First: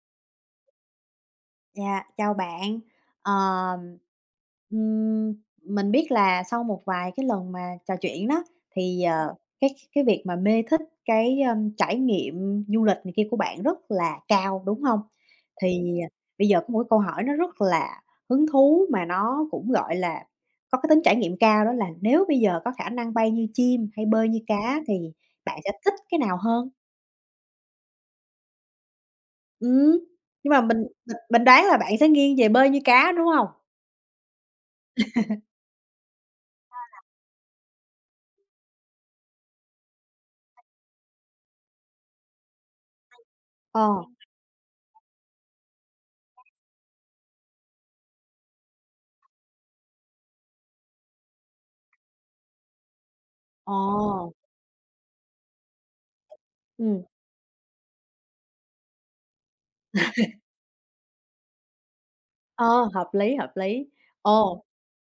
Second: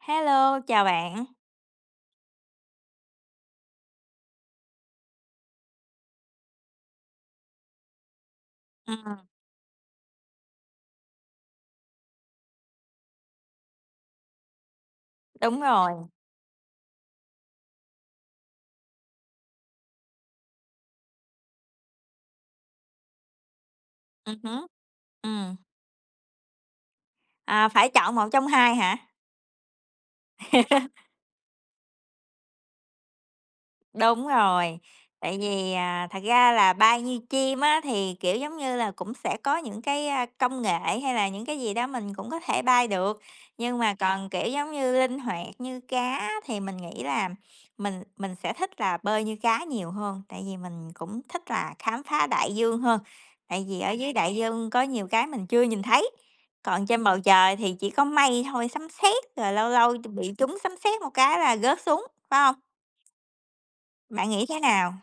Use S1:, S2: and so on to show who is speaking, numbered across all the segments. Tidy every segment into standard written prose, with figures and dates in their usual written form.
S1: Hello, chào bạn.
S2: Dạ, chào bạn. Ờm, ừm, mình biết là sau một vài cái lần mà trò chuyện đó thì,
S1: Ừm,
S2: cái cái việc mà mê thích trải nghiệm du lịch này kia của bạn rất là cao, đúng không?
S1: đúng rồi.
S2: Thì, bây giờ có một cái câu hỏi nó rất là hứng thú mà nó cũng, gọi là, có cái tính trải nghiệm cao, đó là nếu bây giờ có khả năng bay như chim hay bơi như
S1: Hứm,
S2: cá thì
S1: ừm.
S2: bạn sẽ thích cái nào hơn?
S1: À, phải chọn một trong hai hả?
S2: Ừm, nhưng mà mình đoán là bạn sẽ nghiêng về bơi như cá, đúng không?
S1: Đúng rồi, tại vì, à, thật ra là bay như chim á, thì, kiểu, giống như là, cũng sẽ có những cái, a, công nghệ hay là những cái gì đó mình cũng có thể bay được, nhưng
S2: Ờ.
S1: mà còn, kiểu, giống như, linh hoạt như cá thì mình nghĩ là mình sẽ thích là bơi như cá nhiều hơn, tại vì mình cũng thích là khám phá đại dương hơn, tại vì ở dưới
S2: Ồ,
S1: đại dương có nhiều cái mình chưa nhìn thấy, còn
S2: ừm,
S1: trên bầu trời thì chỉ có mây thôi, sấm sét, rồi lâu lâu bị trúng sấm sét một cái là rớt xuống, phải không?
S2: ờ, hợp lý, hợp lý.
S1: Bạn nghĩ thế
S2: Ồ,
S1: nào?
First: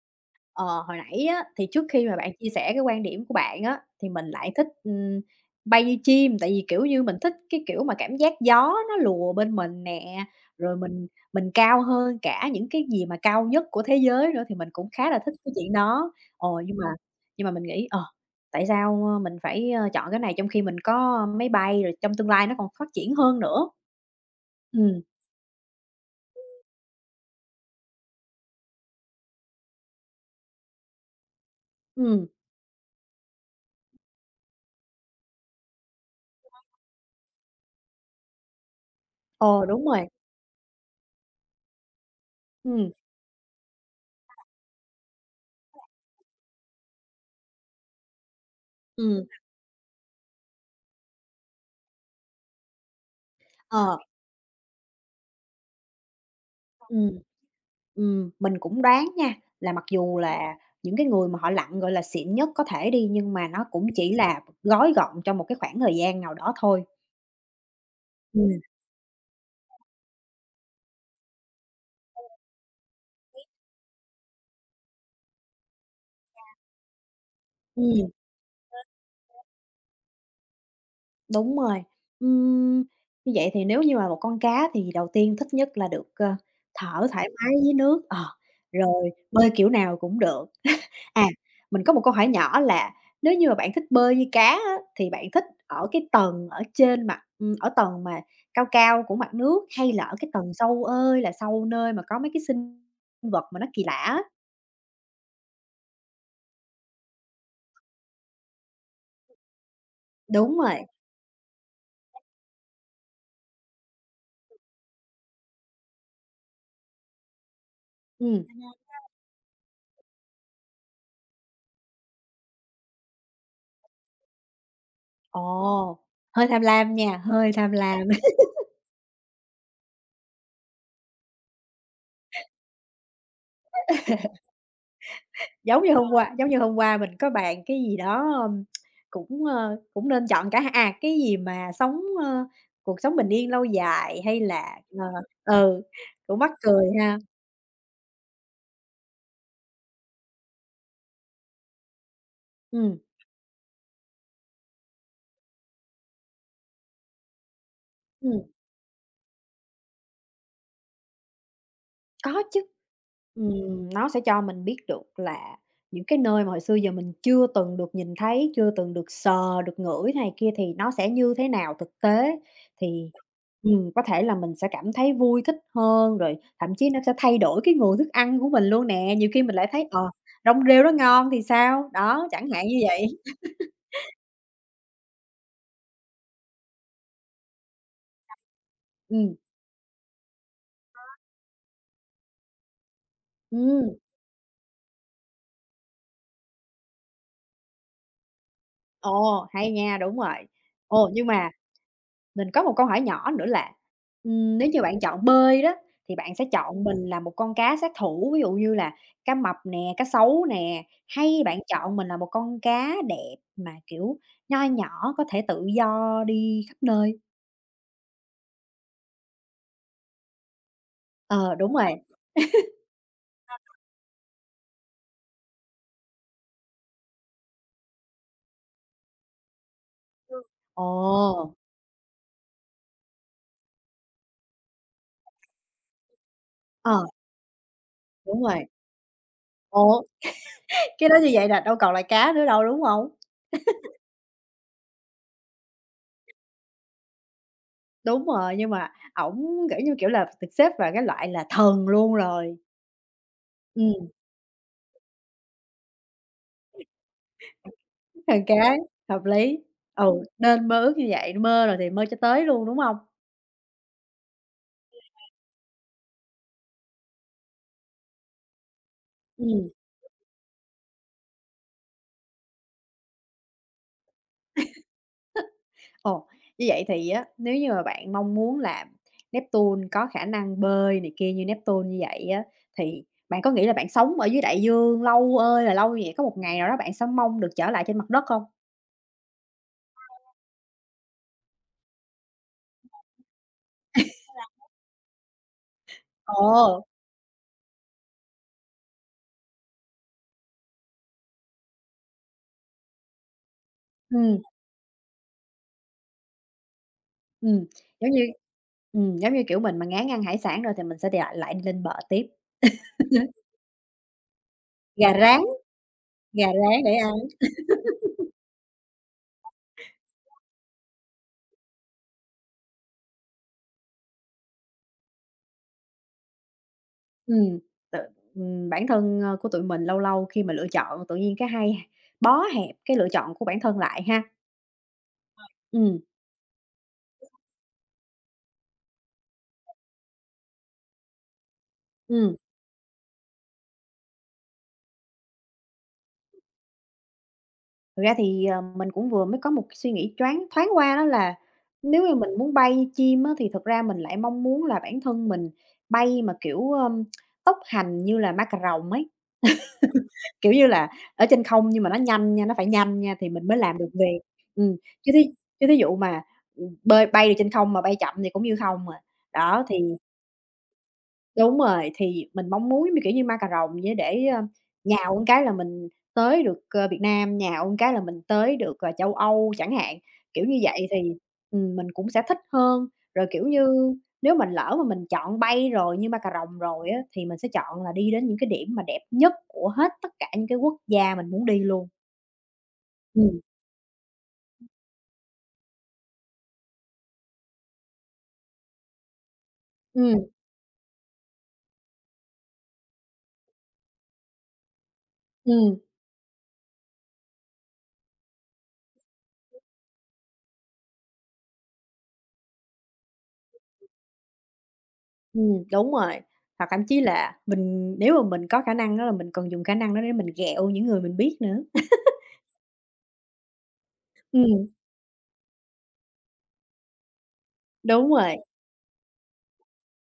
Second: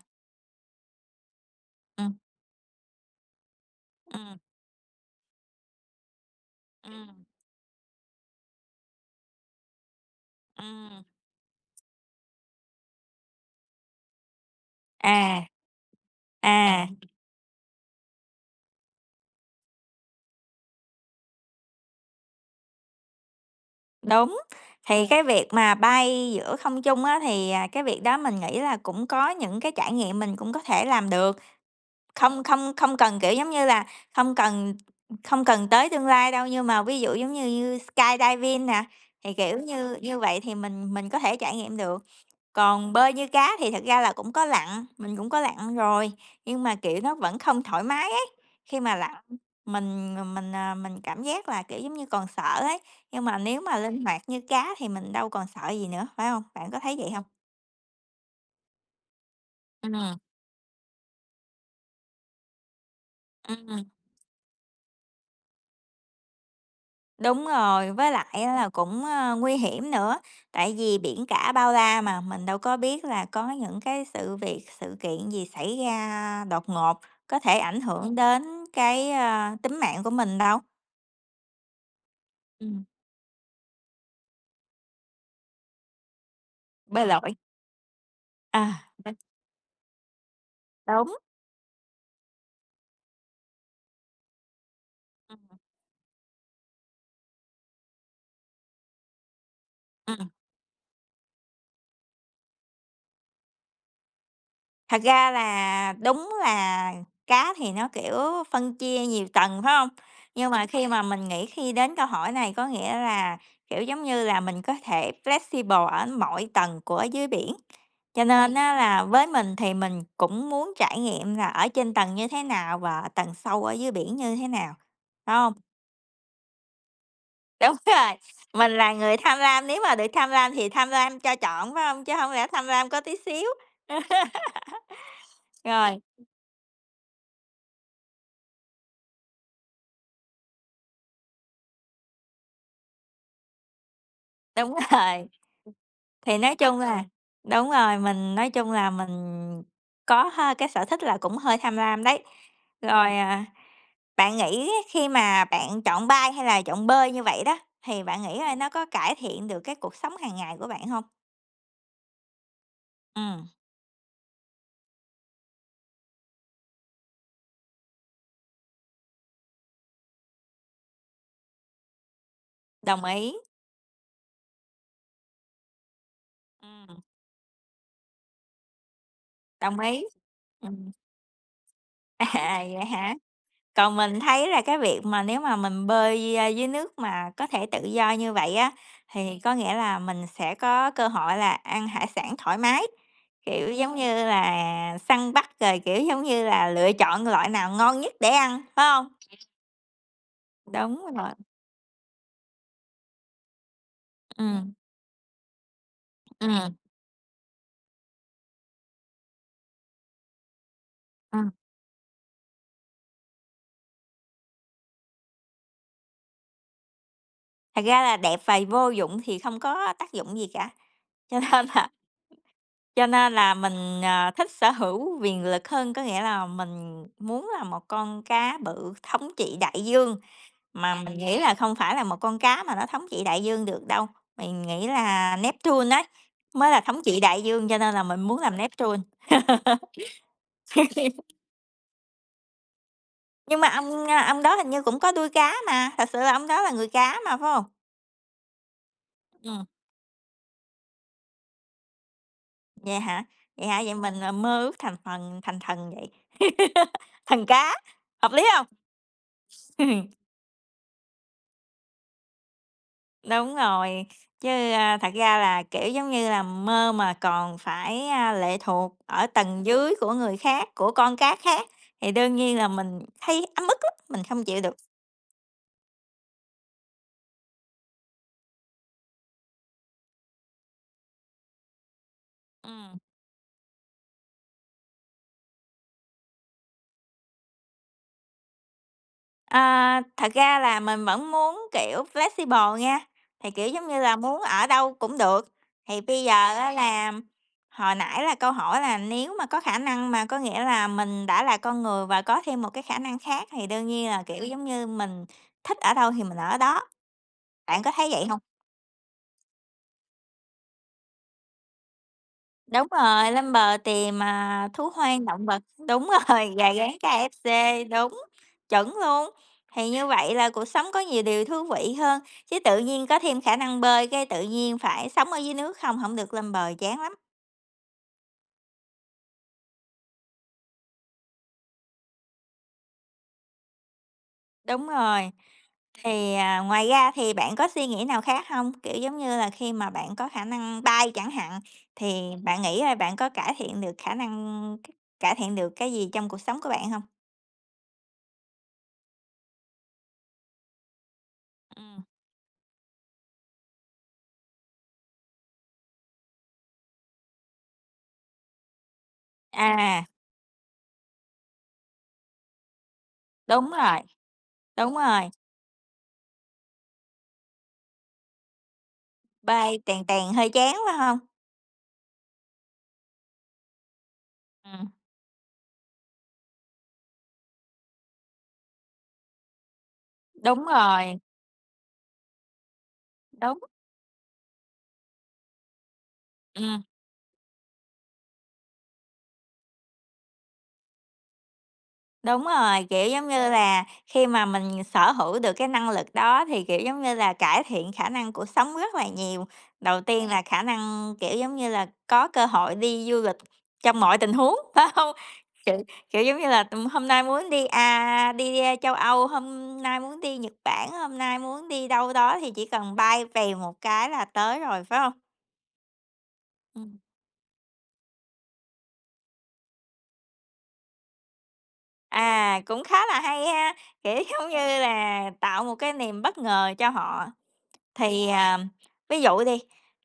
S2: hồi nãy á, thì trước khi
S1: Ừm,
S2: mà bạn chia sẻ cái quan điểm của bạn á, thì mình
S1: ừm,
S2: lại thích, bay như chim, tại vì, kiểu như, mình
S1: ừm,
S2: thích cái kiểu mà cảm giác gió nó lùa bên mình nè, rồi
S1: ừm.
S2: mình cao hơn cả những cái gì mà cao nhất của thế giới nữa, thì mình cũng khá là thích
S1: À,
S2: cái chuyện đó. Ồ, nhưng mà
S1: à,
S2: nhưng mà mình nghĩ, tại sao, mình phải, chọn cái này trong khi mình có máy bay, rồi trong tương lai nó còn phát triển hơn nữa?
S1: đúng.
S2: Ừm,
S1: Thì cái việc mà bay giữa không trung á, thì, à, cái việc đó mình nghĩ là cũng có những cái trải nghiệm mình cũng có thể làm được,
S2: ừm,
S1: không không không cần, kiểu, giống như là, không cần không cần tới tương lai đâu, nhưng mà ví dụ giống như như skydiving nè, thì, kiểu
S2: ờ, Đúng
S1: như,
S2: rồi.
S1: như vậy thì mình có thể trải nghiệm được.
S2: Ừm,
S1: Còn bơi như cá thì thật ra là cũng có lặn, mình cũng có lặn rồi, nhưng mà, kiểu, nó vẫn không thoải mái ấy. Khi mà lặn,
S2: ừm,
S1: mình ờ, mình, à, mình cảm giác là, kiểu, giống như còn sợ ấy, nhưng mà nếu mà
S2: ờ,
S1: linh hoạt như cá thì mình đâu còn sợ gì nữa, phải hông? Bạn có thấy
S2: ừm.
S1: vậy hông?
S2: Mình cũng đoán nha, là mặc dù
S1: Ừm,
S2: là những cái người mà họ lặn, gọi là, xịn nhất có thể đi, nhưng mà nó
S1: ừm,
S2: cũng chỉ là gói gọn trong một cái khoảng thời gian nào đó thôi.
S1: đúng rồi, với lại á
S2: Ừm,
S1: là cũng, ơ, nguy hiểm nữa, tại vì biển cả bao la mà, mình đâu có biết là có những cái sự việc, sự kiện gì xảy ra đột ngột, có thể ảnh
S2: ừm.
S1: hưởng đến cái, a, tính mạng của mình đâu.
S2: Đúng rồi. Ừm,
S1: Ừm,
S2: như vậy thì nếu như mà một con cá thì đầu tiên thích nhất là được,
S1: bơi
S2: thở thoải
S1: lội,
S2: mái dưới nước,
S1: à,
S2: rồi
S1: đ
S2: bơi kiểu nào cũng được.
S1: đúng,
S2: À, mình có một câu hỏi nhỏ là nếu như mà bạn thích bơi như cá á, thì bạn
S1: ừm,
S2: thích ở cái tầng ở trên mặt, ở tầng mà cao cao của mặt nước hay là ở
S1: ừm.
S2: cái tầng sâu ơi là sâu, nơi mà có mấy cái sinh vật mà nó kỳ lạ á?
S1: Thật ra là đúng là cá thì nó, kiểu, phân chia nhiều tầng, phải hông? Nhưng
S2: Đúng
S1: mà
S2: rồi,
S1: khi mà mình nghĩ khi đến câu hỏi này có nghĩa là, kiểu, giống như là, mình có thể flexible ở mọi tầng của dưới biển, cho
S2: ừm.
S1: nên á là với mình thì mình cũng muốn trải nghiệm là ở trên tầng như thế nào và tầng sâu ở dưới biển như thế nào, phải
S2: Ồ,
S1: hông?
S2: hơi tham lam nha, hơi tham
S1: Đúng
S2: lam.
S1: rồi, mình là người tham lam, nếu mà được tham lam thì tham lam cho trọn, phải hông? Chứ hông lẽ tham lam có tí xíu.
S2: Giống như
S1: Rồi,
S2: hôm qua giống như hôm qua mình có bàn cái gì đó, cũng nên chọn cả hai à, cái gì mà sống, cuộc sống bình yên lâu dài hay
S1: đúng
S2: là
S1: rồi,
S2: ừ,
S1: thì
S2: cũng mắc
S1: nói chung
S2: cười
S1: là
S2: ha.
S1: đúng rồi, mình nói chung là mình có hơi cái sở thích là cũng hơi tham lam đấy.
S2: Ừm,
S1: Rồi, à, bạn nghĩ khi mà bạn chọn bay hay là chọn bơi như vậy đó, thì bạn nghĩ
S2: ừm.
S1: là nó có cải thiện được cái cuộc sống hàng ngày của bạn hông?
S2: Có chứ.
S1: Ừm,
S2: Nó sẽ cho mình biết được là những cái nơi mà hồi xưa giờ mình chưa từng được nhìn thấy, chưa từng được sờ, được ngửi này kia thì nó sẽ như thế nào thực tế.
S1: đồng
S2: Thì,
S1: ý,
S2: có thể là mình sẽ cảm thấy vui thích hơn, rồi thậm chí nó
S1: ừm,
S2: sẽ thay đổi cái nguồn thức ăn của mình luôn nè. Nhiều khi mình lại
S1: đồng
S2: thấy,
S1: ý,
S2: rong rêu nó
S1: ừm.
S2: ngon thì sao, đó, chẳng
S1: À,
S2: hạn như
S1: vậy
S2: vậy.
S1: hả? Còn mình thấy là cái việc mà nếu mà mình bơi, a, dưới nước mà có thể tự do như vậy á,
S2: Ừ,
S1: thì có nghĩa là mình sẽ có cơ hội là ăn hải sản thoải mái, kiểu,
S2: ừ,
S1: giống như là săn bắt rồi, kiểu, giống như là lựa chọn loại nào ngon nhất để ăn, phải không?
S2: ồ, hay nha, đúng rồi.
S1: Đúng
S2: Ồ, nhưng
S1: rồi,
S2: mà mình có một câu hỏi nhỏ nữa là,
S1: Ừ.
S2: nếu như bạn chọn bơi đó, thì bạn sẽ
S1: Ừ.
S2: chọn mình là một con cá sát thủ, ví dụ như là cá mập nè, cá sấu nè, hay
S1: ừm.
S2: bạn chọn mình là một con cá đẹp mà, kiểu, nho nhỏ có thể tự do đi khắp nơi?
S1: Thật ra là đẹp và vô dụng thì không có tác dụng gì cả, cho
S2: Ờ,
S1: nên
S2: đúng
S1: là
S2: rồi.
S1: cho nên là mình, ờ, thích sở hữu quyền lực hơn, có nghĩa là mình muốn là một con cá bự thống trị đại dương.
S2: Ồ,
S1: Mà mình nghĩ là không phải là một con cá mà nó thống trị đại dương được đâu, mình nghĩ là Neptune ấy, mới là thống
S2: ờ,
S1: trị đại dương, cho nên là mình muốn
S2: đúng
S1: làm
S2: rồi.
S1: Neptune.
S2: Ủa, cái đó như vậy là đâu còn là cá nữa đâu, đúng không?
S1: Nhưng mà ông, a, ông đó hình như cũng có đuôi cá mà, thật sự là ông đó là người cá mà, phải không?
S2: Đúng rồi, nhưng mà
S1: Ừm,
S2: ổng, kiểu như, kiểu là, được xếp vào cái loại là thần luôn rồi.
S1: vậy hả? Vậy hả? Vậy
S2: Ừm.
S1: mình, ờ, mơ ước thành phần thành thần vậy. Thần cá, hợp lý
S2: Hàng
S1: không?
S2: cái, hợp lý. Ừ, nên mơ ước như vậy, mơ rồi thì mơ cho tới luôn, đúng hông?
S1: Đúng rồi, chứ, a, thật ra là, kiểu, giống như là, mơ mà còn phải, a, lệ thuộc ở tầng
S2: Ừm,
S1: dưới của người khác, của con cá khác thì đương nhiên là mình thấy ấm ức lắm, mình không chịu được.
S2: ồ, như vậy thì á, nếu như mà bạn mong muốn là Neptune có khả năng bơi này kia như Neptune như vậy á,
S1: Ừm,
S2: thì bạn có nghĩ là bạn sống ở dưới đại dương lâu ơi là lâu như vậy, có một ngày nào đó bạn sẽ mong được trở lại trên mặt đất không?
S1: à, thật ra là mình vẫn muốn, kiểu, flexible nha, thì, kiểu, giống như là, muốn ở đâu cũng được. Thì bây giờ á
S2: Ồ,
S1: là hồi nãy là câu hỏi là nếu mà có khả năng mà có nghĩa là mình đã là con người và có thêm một cái khả năng khác thì đương nhiên là,
S2: ừm,
S1: kiểu, giống như, mình thích ở đâu thì mình ở đó.
S2: ừm,
S1: Bạn có thấy
S2: giống
S1: vậy
S2: như
S1: hông?
S2: giống như, kiểu, mình mà ngán ăn hải sản rồi thì mình sẽ đi lại lại lên bờ tiếp.
S1: Đúng rồi, lên bờ tìm, à, thú
S2: Gà
S1: hoang,
S2: rán,
S1: động vật, đúng
S2: gà
S1: rồi, gà
S2: rán
S1: rán
S2: để ăn.
S1: KFC, đúng, chuẩn luôn. Thì như vậy là cuộc sống có nhiều điều thú vị hơn, chứ tự nhiên có thêm khả năng bơi cái tự nhiên phải sống ở dưới nước không, hổng được lên bờ chán lắm.
S2: Ừm, tự bản thân, của tụi mình lâu lâu khi mà lựa chọn tự nhiên cái hay bó hẹp cái lựa chọn của bản thân lại ha.
S1: Đúng rồi.
S2: Ừm,
S1: Thì, à, ngoài ra thì bạn có suy nghĩ nào khác hông? Kiểu, giống như là, khi mà bạn có khả năng bay chẳng hạn, thì
S2: ừm,
S1: bạn nghĩ là bạn có cải thiện được khả năng c cải thiện được cái gì trong cuộc sống của bạn hông?
S2: thực ra thì, mình cũng vừa mới có một cái suy nghĩ thoáng thoáng qua đó là
S1: Ừm,
S2: nếu như mình muốn bay chim á, thì thực ra mình lại mong muốn là bản thân mình bay mà, kiểu, tốc hành như là ma cà rồng ấy,
S1: à.
S2: kiểu như là, ở trên không nhưng mà nó nhanh nha, nó phải nhanh nha thì mình mới
S1: Đúng
S2: làm được
S1: rồi,
S2: việc. Ừm,
S1: đúng
S2: chứ thí
S1: rồi,
S2: chứ thí dụ mà, bay được trên không mà bay chậm thì cũng như không mà đó,
S1: bay
S2: thì
S1: tèn tèn hơi chán, phải hông?
S2: đúng rồi, thì mình mong muốn như, kiểu như, ma cà rồng vậy á, để,
S1: Ừm,
S2: nhào một cái là mình tới được, Việt Nam, nhào một cái là mình tới được, châu Âu chẳng hạn, kiểu như
S1: đúng
S2: vậy thì,
S1: rồi,
S2: mình cũng sẽ thích hơn. Rồi, kiểu
S1: đúng,
S2: như, nếu mình lỡ mà mình chọn bay rồi, như ma cà rồng
S1: ừm,
S2: rồi á, thì mình sẽ chọn là đi đến những cái điểm mà đẹp nhất của hết tất cả những cái quốc gia mình muốn đi luôn.
S1: đúng rồi, kiểu, giống
S2: Ừm,
S1: như là, khi mà mình sở hữu được cái năng lực đó thì, kiểu, giống như là, cải thiện khả năng cuộc sống rất là nhiều. Đầu
S2: ừm,
S1: tiên là khả năng, kiểu, giống như là, có cơ hội đi du lịch trong mọi tình huống, phải hông?
S2: ừm,
S1: Kiểu kiểu, giống như là, hôm nay muốn đi, à, đi, a, châu Âu, hôm nay muốn đi Nhật Bản, hôm nay muốn đi đâu đó thì chỉ cần bay vèo một cái là tới rồi, phải hông?
S2: đúng rồi. Hoặc thậm
S1: Ừm.
S2: chí là mình nếu mà mình có khả năng á là mình còn dùng khả năng đó để mình ghẹo những người mình biết nữa.
S1: À, cũng khá là hay ha, kiểu, giống như
S2: Ừm.
S1: là, tạo một cái niềm bất ngờ cho họ.
S2: Đúng
S1: Thì,
S2: rồi,
S1: à, ví dụ đi,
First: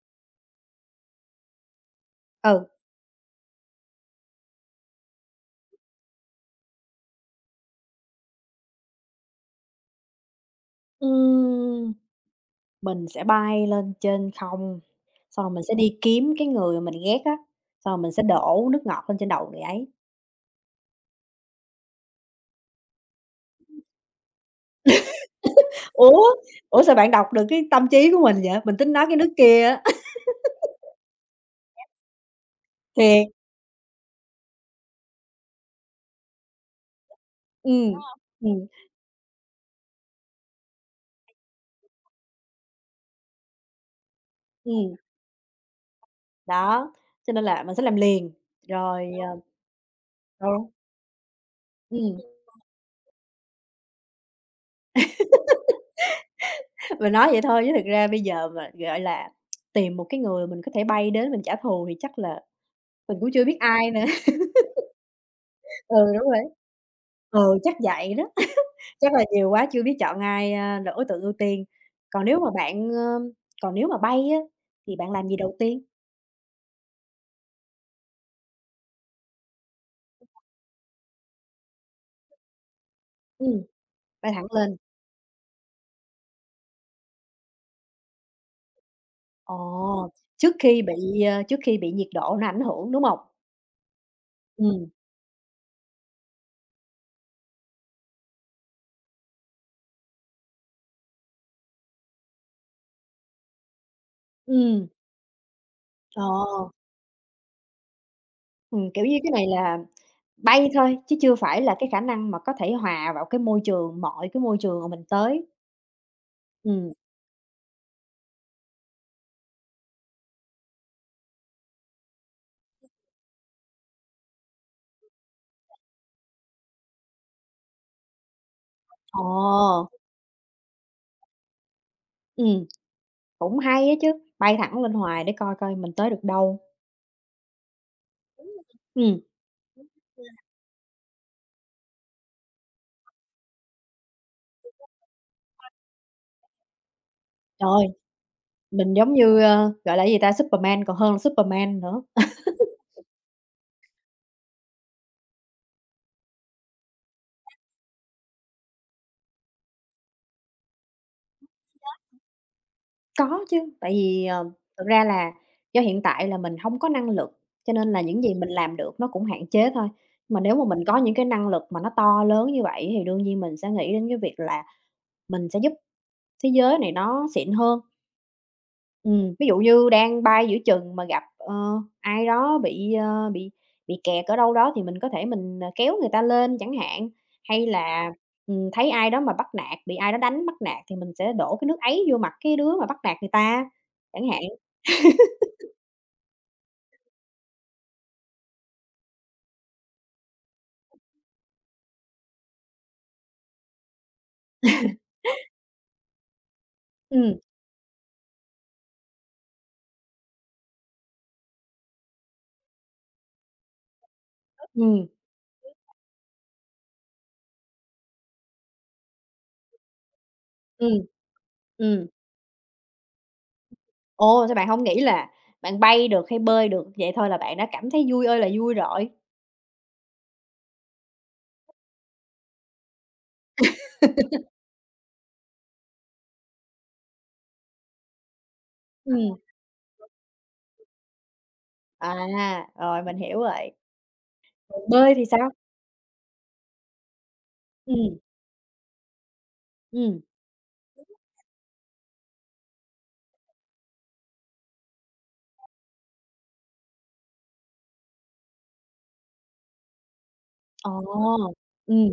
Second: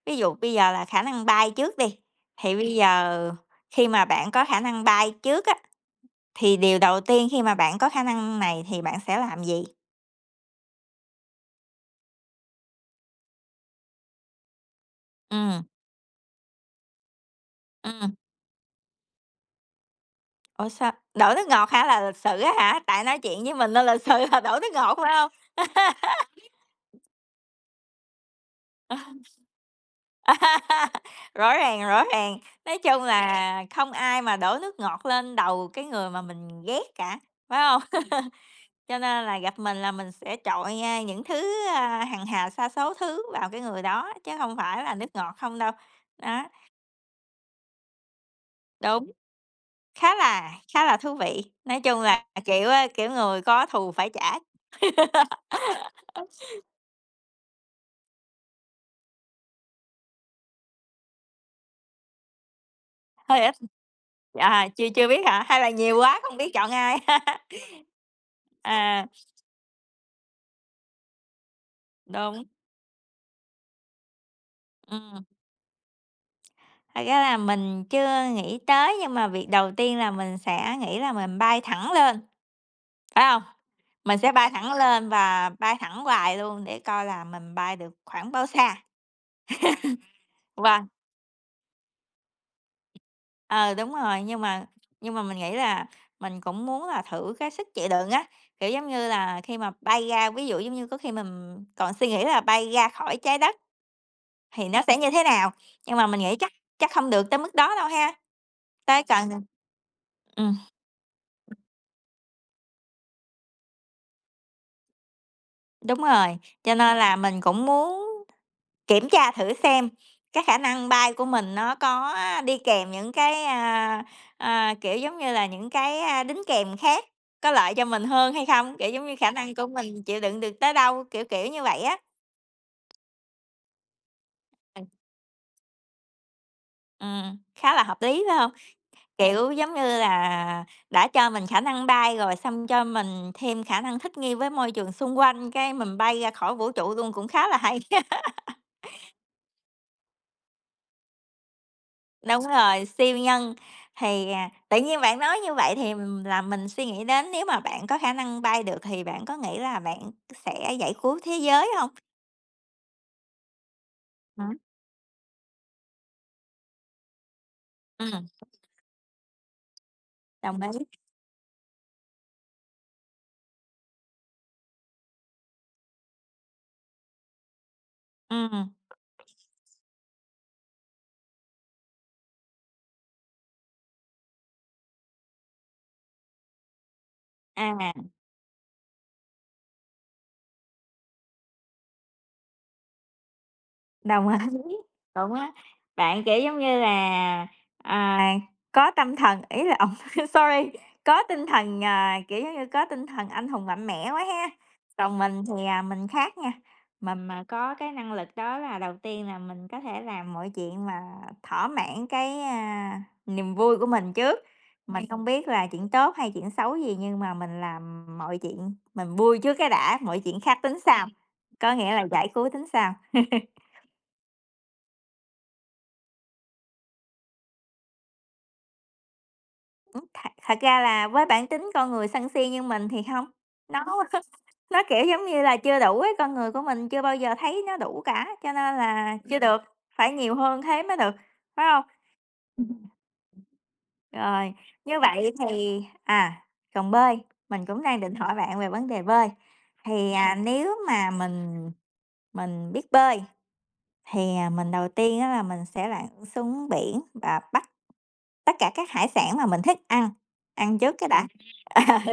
S1: ví dụ bây giờ là khả năng bay trước đi, thì
S2: ừ.
S1: bây giờ khi mà bạn có khả năng bay trước á, thì điều đầu tiên khi mà bạn có khả năng này thì bạn sẽ làm gì?
S2: Ừm, mình sẽ bay lên trên không, xong rồi mình
S1: Ừm,
S2: sẽ đi kiếm cái người mà mình ghét á, xong rồi mình
S1: ừm,
S2: sẽ đổ nước ngọt lên trên đầu người ấy.
S1: ủa, sao đổ nước ngọt hả, là lịch sự á hả? Tại nói chuyện với mình nên lịch sự là đổ nước ngọt, phải không?
S2: Ủa, ủa, sao bạn đọc được cái tâm trí của mình vậy? Mình tính nói cái nước kia á.
S1: Rõ ràng, rõ ràng. Nói chung
S2: Thiệt,
S1: là không ai mà đổ nước ngọt lên đầu cái người mà mình ghét cả, phải
S2: ừ,
S1: không?
S2: ừ,
S1: Cho nên là gặp mình là mình sẽ trội, a, những thứ, a, hằng hà sa số thứ vào cái người đó, chứ không phải là nước ngọt không đâu. Đó,
S2: đó, cho nên là mình sẽ làm liền, rồi,
S1: đúng,
S2: đúng. ờ,
S1: khá là thú vị. Nói
S2: ừ,
S1: chung là, kiểu, a, kiểu, người có thù phải trả.
S2: mình nói vậy thôi chứ thực ra bây giờ mà, gọi là, tìm một cái người mình có thể bay đến mình trả thù thì chắc là mình cũng
S1: Hơi
S2: chưa
S1: ít
S2: biết ai nữa.
S1: à, chưa chưa biết hả? Hay là
S2: Ừ,
S1: nhiều quá
S2: đúng
S1: không
S2: rồi.
S1: biết chọn ai?
S2: Ừ, chắc vậy đó.
S1: À,
S2: Chắc là nhiều quá chưa biết chọn ai, là đối tượng ưu tiên. Còn nếu
S1: đúng,
S2: mà bạn, ơ còn nếu mà bay á, thì bạn
S1: ừm.
S2: làm gì đầu tiên?
S1: Thật ra là mình chưa nghĩ tới, nhưng mà việc đầu tiên là mình sẽ nghĩ là mình bay thẳng lên, phải không?
S2: Ừm,
S1: Mình sẽ
S2: bay thẳng
S1: bay thẳng
S2: lên.
S1: lên và bay thẳng hoài luôn để coi là mình bay được khoảng bao xa.
S2: Ồ,
S1: Vâng.
S2: trước khi bị nhiệt độ nó ảnh hưởng, đúng hông?
S1: Ờ, đúng rồi,
S2: Ừm,
S1: nhưng mà mình nghĩ là mình cũng muốn là thử cái sức chịu đựng á, kiểu, giống như là, khi mà bay ra ví dụ, giống như, có khi mình còn suy nghĩ là bay ra khỏi Trái Đất thì nó
S2: ừm,
S1: sẽ như thế nào, nhưng mà mình
S2: ờ,
S1: nghĩ chắc chắc không được tới mức đó đâu ha, tới
S2: kiểu như, cái
S1: cần
S2: này là
S1: ừm.
S2: bay thôi, chứ chưa phải là cái khả năng mà có thể hòa vào cái môi trường, mọi cái môi trường mà mình tới.
S1: Đúng rồi, cho
S2: Ừm,
S1: nên là mình cũng muốn kiểm tra thử xem cái khả năng bay của mình nó có đi kèm những cái, à, à, kiểu, giống như là, những cái, a, đính kèm khác có lợi cho mình hơn hay không? Kiểu, giống như,
S2: ồ,
S1: khả năng của mình chịu đựng được tới đâu, kiểu, kiểu như vậy á.
S2: ừm, cũng hay á chứ, bay thẳng
S1: Ừm.
S2: lên hoài để coi coi mình tới được đâu.
S1: khá là hợp lý, phải không?
S2: Ừm,
S1: Kiểu, giống như là, đã cho mình khả năng bay rồi xong cho mình thêm khả năng thích nghi với môi trường xung quanh, cái mình bay ra khỏi vũ trụ luôn cũng khá là hay.
S2: trời. Mình giống như, gọi là, cái gì ta, Superman còn hơn là Superman nữa.
S1: Đúng rồi, siêu nhân. Thì, à, tự nhiên bạn nói như vậy thì m- là mình suy nghĩ đến nếu mà bạn có khả năng bay được thì bạn có nghĩ là bạn sẽ giải cứu thế giới không?
S2: Có chứ, tại vì,
S1: Hả?
S2: thực ra là do hiện tại là mình hông có năng lực, cho nên là những
S1: Ừm,
S2: gì mình làm được nó cũng hạn chế thôi. Mà nếu
S1: đồng
S2: mà mình
S1: ý.
S2: có những cái năng lực mà nó to lớn như vậy thì đương nhiên mình sẽ nghĩ đến cái việc là mình sẽ giúp thế giới này nó xịn hơn.
S1: Ừm,
S2: Ví dụ như đang bay giữa chừng mà gặp, ai đó bị, bị kẹt ở đâu đó thì mình có thể kéo người ta lên chẳng hạn, hay
S1: à.
S2: là, thấy ai đó mà bắt nạt, bị ai đó đánh bắt nạt thì mình sẽ đổ cái nước ấy vô mặt cái đứa mà bắt nạt người ta
S1: Đồng
S2: chẳng hạn.
S1: ý, đúng á. Bạn, kiểu, giống như là, à, có tâm thần ý là ổng sorry, có tinh thần, à, kiểu, giống như, có tinh thần anh hùng mạnh mẽ quá ha. Còn mình thì, à, mình khác nha, mình
S2: Ừm,
S1: mà có cái năng lực đó là đầu tiên là mình có thể làm mọi chuyện mà thỏa mãn cái, a, niềm vui của mình trước. Mình
S2: ừm,
S1: Không biết là chuyện tốt hay chuyện xấu gì nhưng mà mình làm mọi chuyện mình vui trước cái đã, mọi chuyện khác tính
S2: ừm.
S1: sau, có nghĩa là
S2: Ừm,
S1: giải cứu tính sau.
S2: ồ, sao bạn không nghĩ là bạn bay được hay bơi được, vậy thôi là bạn đã cảm thấy vui ơi là vui rồi?
S1: Thật thật ra là với bản tính con người sân si như mình thì không nó nó, kiểu, giống như là, chưa đủ ấy, con người của mình chưa bao giờ thấy nó đủ cả, cho nên là
S2: Ừm,
S1: chưa được, phải nhiều hơn thế mới được, phải không?
S2: rồi mình hiểu rồi.
S1: Rồi,
S2: Còn
S1: như
S2: bơi thì
S1: vậy
S2: sao?
S1: thì à, còn bơi, mình cũng đang định
S2: Ừm,
S1: hỏi bạn về vấn đề bơi. Thì,
S2: ừm.
S1: à, nếu mà mình biết bơi thì, à, mình đầu tiên á là mình sẽ lặn xuống biển và bắt tất cả các hải sản mà mình thích ăn, ăn
S2: Ồ!
S1: trước cái đã.
S2: Ừm.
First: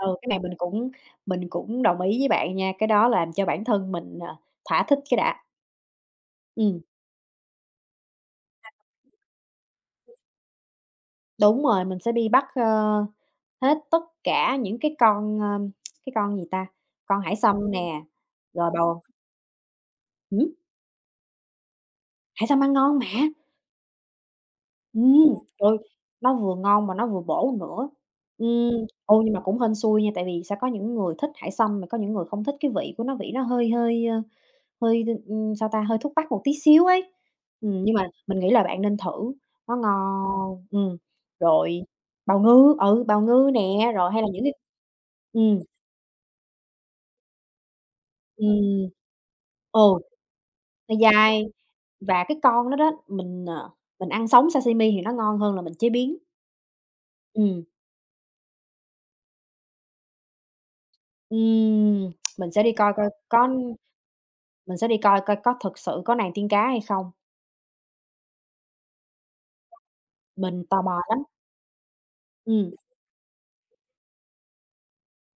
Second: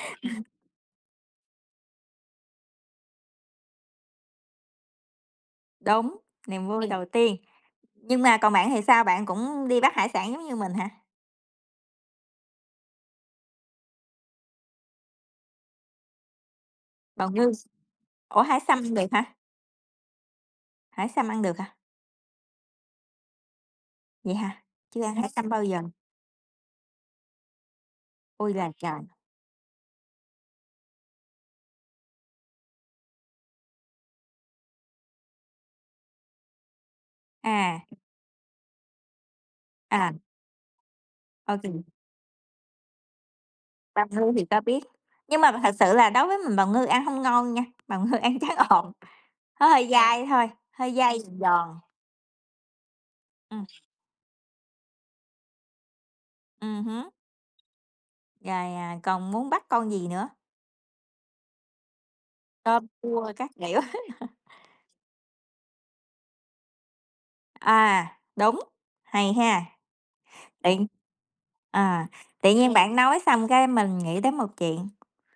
S2: Ừ, cái này mình cũng đồng ý với bạn nha, cái đó làm cho bản thân mình, thỏa thích cái đã.
S1: Đúng, niềm vui
S2: Ừm,
S1: Đầu tiên. Nhưng mà còn bạn thì sao? Bạn cũng đi bắt hải sản giống như mình hả?
S2: đúng rồi, mình sẽ đi bắt, hết tất cả những cái con, cái con gì ta? Con
S1: Bào
S2: hải
S1: ngư,
S2: sâm nè,
S1: ủa, hải
S2: rồi
S1: sâm ăn
S2: bầu
S1: được hả?
S2: ừm,
S1: Hải sâm ăn được hả?
S2: hải sâm ăn ngon mà,
S1: Vậy hả? Chưa ăn hải
S2: ừm,
S1: sâm bao
S2: rồi
S1: giờ?
S2: nó vừa ngon mà nó vừa bổ nữa.
S1: Ôi là trời!
S2: Ô, nhưng mà cũng hên xui nha, tại vì sẽ có những người thích hải sâm mà có những người không thích cái vị của nó, vị nó hơi hơi. Hơi, sao ta, hơi thúc bắc một tí xíu ấy.
S1: À,
S2: Nhưng mà mình nghĩ là bạn nên thử, nó
S1: à,
S2: ngon.
S1: ok
S2: Rồi
S1: kê,
S2: bào ngư nè,
S1: bào
S2: rồi hay là
S1: ngư thì
S2: những cái
S1: có biết. Nhưng mà
S2: ừm,
S1: thật sự là đối với mình bào ngư ăn không ngon nha, bào ngư ăn tráng
S2: ừm.
S1: ộn, nó
S2: Ừ,
S1: hơi À. dai thôi, hơi
S2: nó
S1: dai, giòn
S2: dai
S1: giòn.
S2: và cái con đó đó,
S1: Ừm,
S2: mình ăn sống sashimi thì nó ngon hơn là mình chế biến.
S1: hứm,
S2: Ừm,
S1: rồi, à, còn muốn bắt con gì nữa?
S2: ừm, mình sẽ đi
S1: Tôm
S2: coi coi
S1: cua
S2: có
S1: các kiểu.
S2: mình sẽ đi coi coi có thực sự có nàng tiên cá hay không,
S1: À, đúng, hay ha!
S2: mình tò
S1: Tự
S2: mò lắm.
S1: à, tự
S2: Ừm,
S1: nhiên bạn nói xong cái mình nghĩ đến một chuyện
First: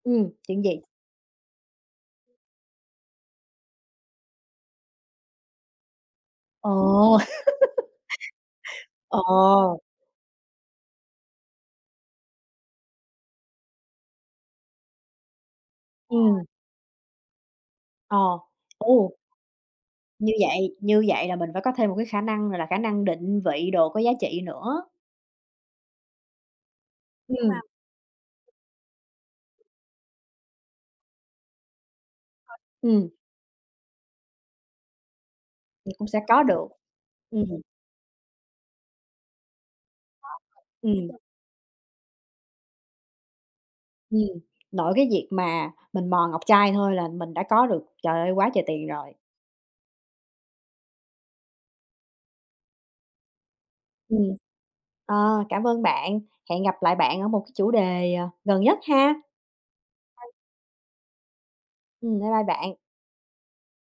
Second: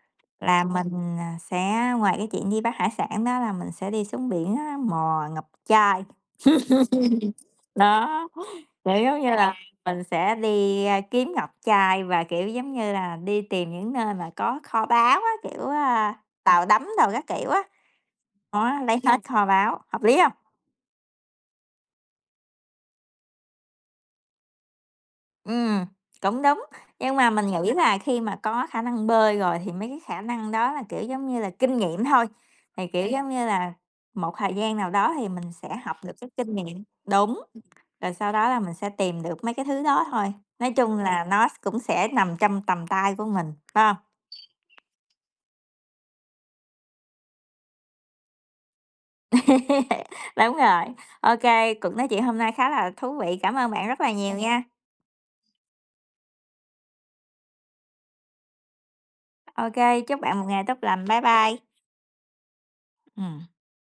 S2: chuyện
S1: là
S2: gì?
S1: mình, à, sẽ ngoài cái chuyện đi bắt hải sản đó là mình sẽ đi xuống biển á, mò ngọc trai.
S2: Ồ,
S1: Đó, kiểu, giống như là,
S2: ồ,
S1: mình sẽ đi, a, kiếm ngọc trai và, kiểu, giống như là, đi tìm những nơi mà có kho báu á, kiểu, a,
S2: ừm.
S1: tàu đắm đồ các kiểu á,
S2: Ờ,
S1: đó, lấy
S2: ồ,
S1: hết kho báu, hợp lý không?
S2: như vậy là mình phải có thêm một cái khả năng, là, khả năng định vị đồ có giá trị nữa,
S1: Ừm, cũng đúng, nhưng mà
S2: đúng
S1: mình
S2: Hông?
S1: nghĩ là khi mà có khả năng bơi rồi thì mấy cái khả năng đó là, kiểu, giống như là, kinh nghiệm thôi, thì, kiểu,
S2: Ừm,
S1: giống như là, một thời gian nào đó thì mình sẽ
S2: thì
S1: học
S2: cũng
S1: được
S2: sẽ
S1: cái
S2: có
S1: kinh
S2: được.
S1: nghiệm đúng,
S2: Ừm,
S1: rồi sau đó là mình sẽ tìm được mấy cái thứ đó thôi. Nói chung
S2: ừm,
S1: là nó s cũng sẽ nằm trong tầm tay của mình, phải hông?
S2: ừm, nội cái việc mà mình mò ngọc trai thôi là mình đã có được, trời ơi, quá trời tiền rồi.
S1: Đúng rồi. Ô kê, cuộc nói chuyện hôm nay khá là thú vị, cảm ơn bạn rất là nhiều
S2: Ừm,
S1: nha.
S2: cảm ơn bạn, hẹn gặp lại bạn ở một cái chủ đề, gần nhất ha.
S1: Ô kê, chúc bạn một ngày tốt lành. Bye bye.
S2: Bye bye bạn.
S1: Ừm.